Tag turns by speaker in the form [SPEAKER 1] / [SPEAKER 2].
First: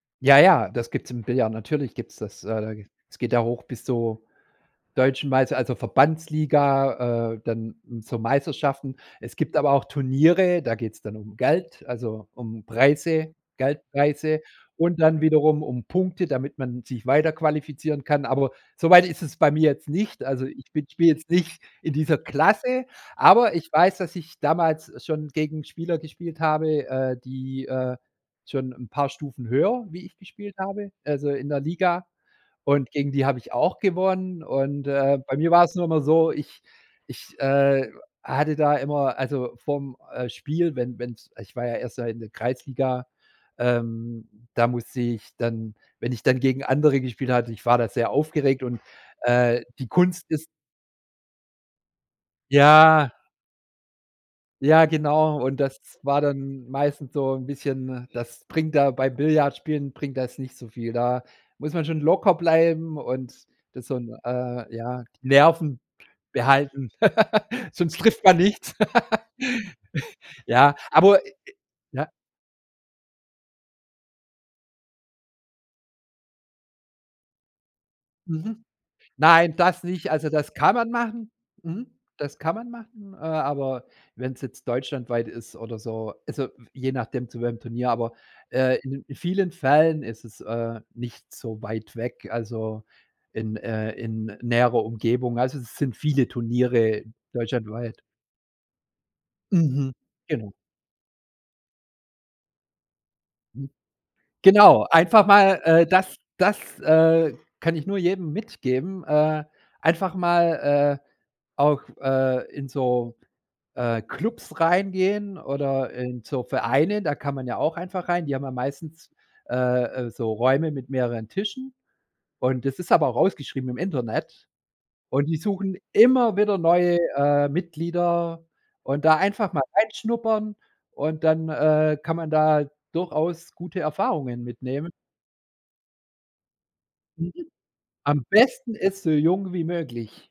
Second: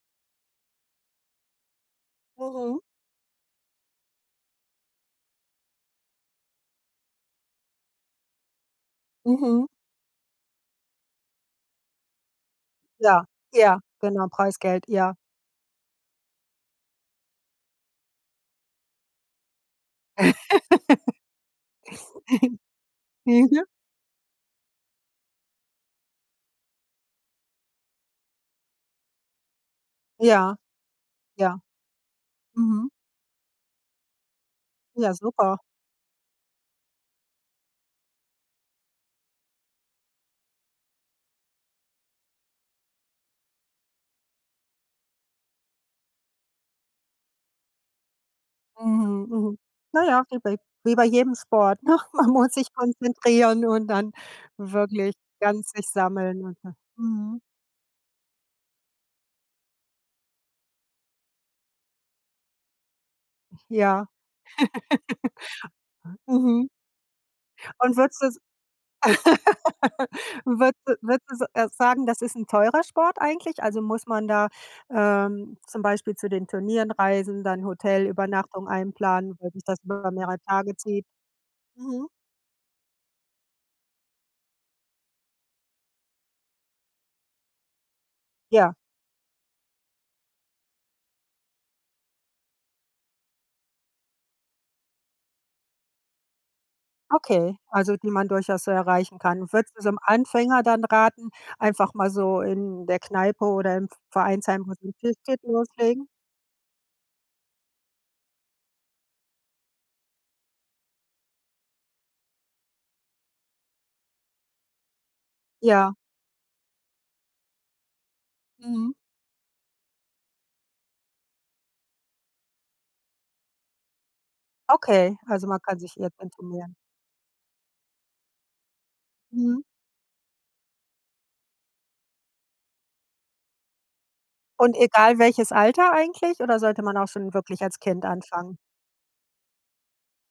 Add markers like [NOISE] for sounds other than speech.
[SPEAKER 1] Ja, ja, das gibt's im Billard, natürlich gibt's das, äh, da
[SPEAKER 2] Warum?
[SPEAKER 1] es geht ja hoch bis zur Deutschen Meister also Verbandsliga, äh, dann zur Meisterschaften. Es gibt
[SPEAKER 2] Mhm.
[SPEAKER 1] aber auch Turniere, da geht's dann um Geld, also, um
[SPEAKER 2] Ja,
[SPEAKER 1] Preise,
[SPEAKER 2] ja, genau,
[SPEAKER 1] Geldpreise
[SPEAKER 2] Preisgeld,
[SPEAKER 1] und
[SPEAKER 2] ja.
[SPEAKER 1] dann wiederum um Punkte, damit man sich weiterqualifizieren kann. Aber so weit ist es bei mir jetzt nicht. Also, ich bin spielw
[SPEAKER 2] [LAUGHS]
[SPEAKER 1] jetzt nicht in dieser Klasse,
[SPEAKER 2] [UNINTELLIGIBLE]
[SPEAKER 1] aber
[SPEAKER 2] [UNINTELLIGIBLE]
[SPEAKER 1] ich weiß, dass ich damals schon gegen Spieler gespielt habe, äh, die, äh, schon 'n paar Stufen höher, wie ich
[SPEAKER 2] Ja,
[SPEAKER 1] gespielt habe, also, in
[SPEAKER 2] ja.
[SPEAKER 1] der Liga.
[SPEAKER 2] Mhm.
[SPEAKER 1] Und gegen die habe ich auch gewonnen. Und,
[SPEAKER 2] Ja,
[SPEAKER 1] äh, bei mir
[SPEAKER 2] super.
[SPEAKER 1] war es nur immer so, ich ich, äh, hatte da immer also, vorm, äh, Spiel, wenn wenn es ich war ja erst mal in der Kreisliga, ähm, da musste ich dann wenn ich dann gegen andere gespielt hatte, ich war da sehr aufgeregt und,
[SPEAKER 2] Mhm, mhm.
[SPEAKER 1] äh, die
[SPEAKER 2] Na ja,
[SPEAKER 1] Kunst
[SPEAKER 2] wie
[SPEAKER 1] ist
[SPEAKER 2] bei wie bei jedem Sport, ne? Man muss sich
[SPEAKER 1] Ja.
[SPEAKER 2] konzentrieren und dann
[SPEAKER 1] Ja,
[SPEAKER 2] wirklich
[SPEAKER 1] genau und
[SPEAKER 2] ganz sich
[SPEAKER 1] das war
[SPEAKER 2] sammeln.
[SPEAKER 1] dann
[SPEAKER 2] [UNINTELLIGIBLE]
[SPEAKER 1] meistens so
[SPEAKER 2] Mhm.
[SPEAKER 1] 'n bisschen das bringt da bei Billardspielen bringt das nicht so viel. Da muss man schon locker bleiben und das so
[SPEAKER 2] Ja.
[SPEAKER 1] 'n, äh ja, die Nerven
[SPEAKER 2] [LAUGHS] Mhm.
[SPEAKER 1] behalten. [LAUGHS]
[SPEAKER 2] Und
[SPEAKER 1] Sonst
[SPEAKER 2] würdest
[SPEAKER 1] trifft
[SPEAKER 2] du
[SPEAKER 1] man
[SPEAKER 2] es
[SPEAKER 1] nichts. [LAUGHS]
[SPEAKER 2] [LAUGHS]
[SPEAKER 1] Ja,
[SPEAKER 2] würdes
[SPEAKER 1] aber ä ä
[SPEAKER 2] würdest, äh, sagen,
[SPEAKER 1] ja?
[SPEAKER 2] das ist 'n teurer Sport eigentlich? Also, muss man da, ähm, zum Beispiel zu den Turnieren reisen, dann
[SPEAKER 1] Mhm.
[SPEAKER 2] Hotelübernachtungen einplanen, weil
[SPEAKER 1] Nein,
[SPEAKER 2] sich das
[SPEAKER 1] das
[SPEAKER 2] über
[SPEAKER 1] nicht, also,
[SPEAKER 2] mehrere
[SPEAKER 1] das kann
[SPEAKER 2] Tage
[SPEAKER 1] man
[SPEAKER 2] zieht?
[SPEAKER 1] machen. Mhm.
[SPEAKER 2] Mhm.
[SPEAKER 1] Das kann man machen, äh, aber wenn es jetzt deutschlandweit ist oder so, also, je nachdem zu welchem Turnier, aber,
[SPEAKER 2] Ja.
[SPEAKER 1] äh, in in vielen Fällen ist es, äh, nicht so weit weg, also, in, äh in näherer Umgebung, also, es sind viele Turniere
[SPEAKER 2] Okay, also,
[SPEAKER 1] deutschlandweit.
[SPEAKER 2] die man durchaus erreichen kann. Würdest du so
[SPEAKER 1] Mhm.
[SPEAKER 2] 'nem
[SPEAKER 1] Genau.
[SPEAKER 2] Anfänger dann raten, einfach mal so in der Kneipe
[SPEAKER 1] Hm.
[SPEAKER 2] oder im V Vereinsheim
[SPEAKER 1] Genau, einfach
[SPEAKER 2] [UNINTELLIGIBLE]
[SPEAKER 1] mal, äh
[SPEAKER 2] loslegen?
[SPEAKER 1] das das, äh, kann ich nur jedem mitgeben, äh, einfach mal, äh, auch, äh, in so, äh, Klubs reingehen oder
[SPEAKER 2] Ja.
[SPEAKER 1] in so Vereine, da kann man ja auch einfach rein. Die haben ja
[SPEAKER 2] Mhm.
[SPEAKER 1] meistens, äh, äh, so Räume mit mehreren Tischen. Und das ist aber auch ausgeschrieben im Internet.
[SPEAKER 2] Okay,
[SPEAKER 1] Und die
[SPEAKER 2] also, man
[SPEAKER 1] suchen
[SPEAKER 2] kann sich.
[SPEAKER 1] immer wieder
[SPEAKER 2] [UNINTELLIGIBLE]
[SPEAKER 1] neue, äh, Mitglieder. Und da einfach mal
[SPEAKER 2] Mhm.
[SPEAKER 1] reinschnuppern und dann, äh, kann man da durchaus gute Erfahrungen
[SPEAKER 2] Und
[SPEAKER 1] mitnehmen.
[SPEAKER 2] egal welches Alter eigentlich oder sollte man auch schon wirklich als Kind
[SPEAKER 1] Am
[SPEAKER 2] anfangen?
[SPEAKER 1] besten ist, so jung wie möglich.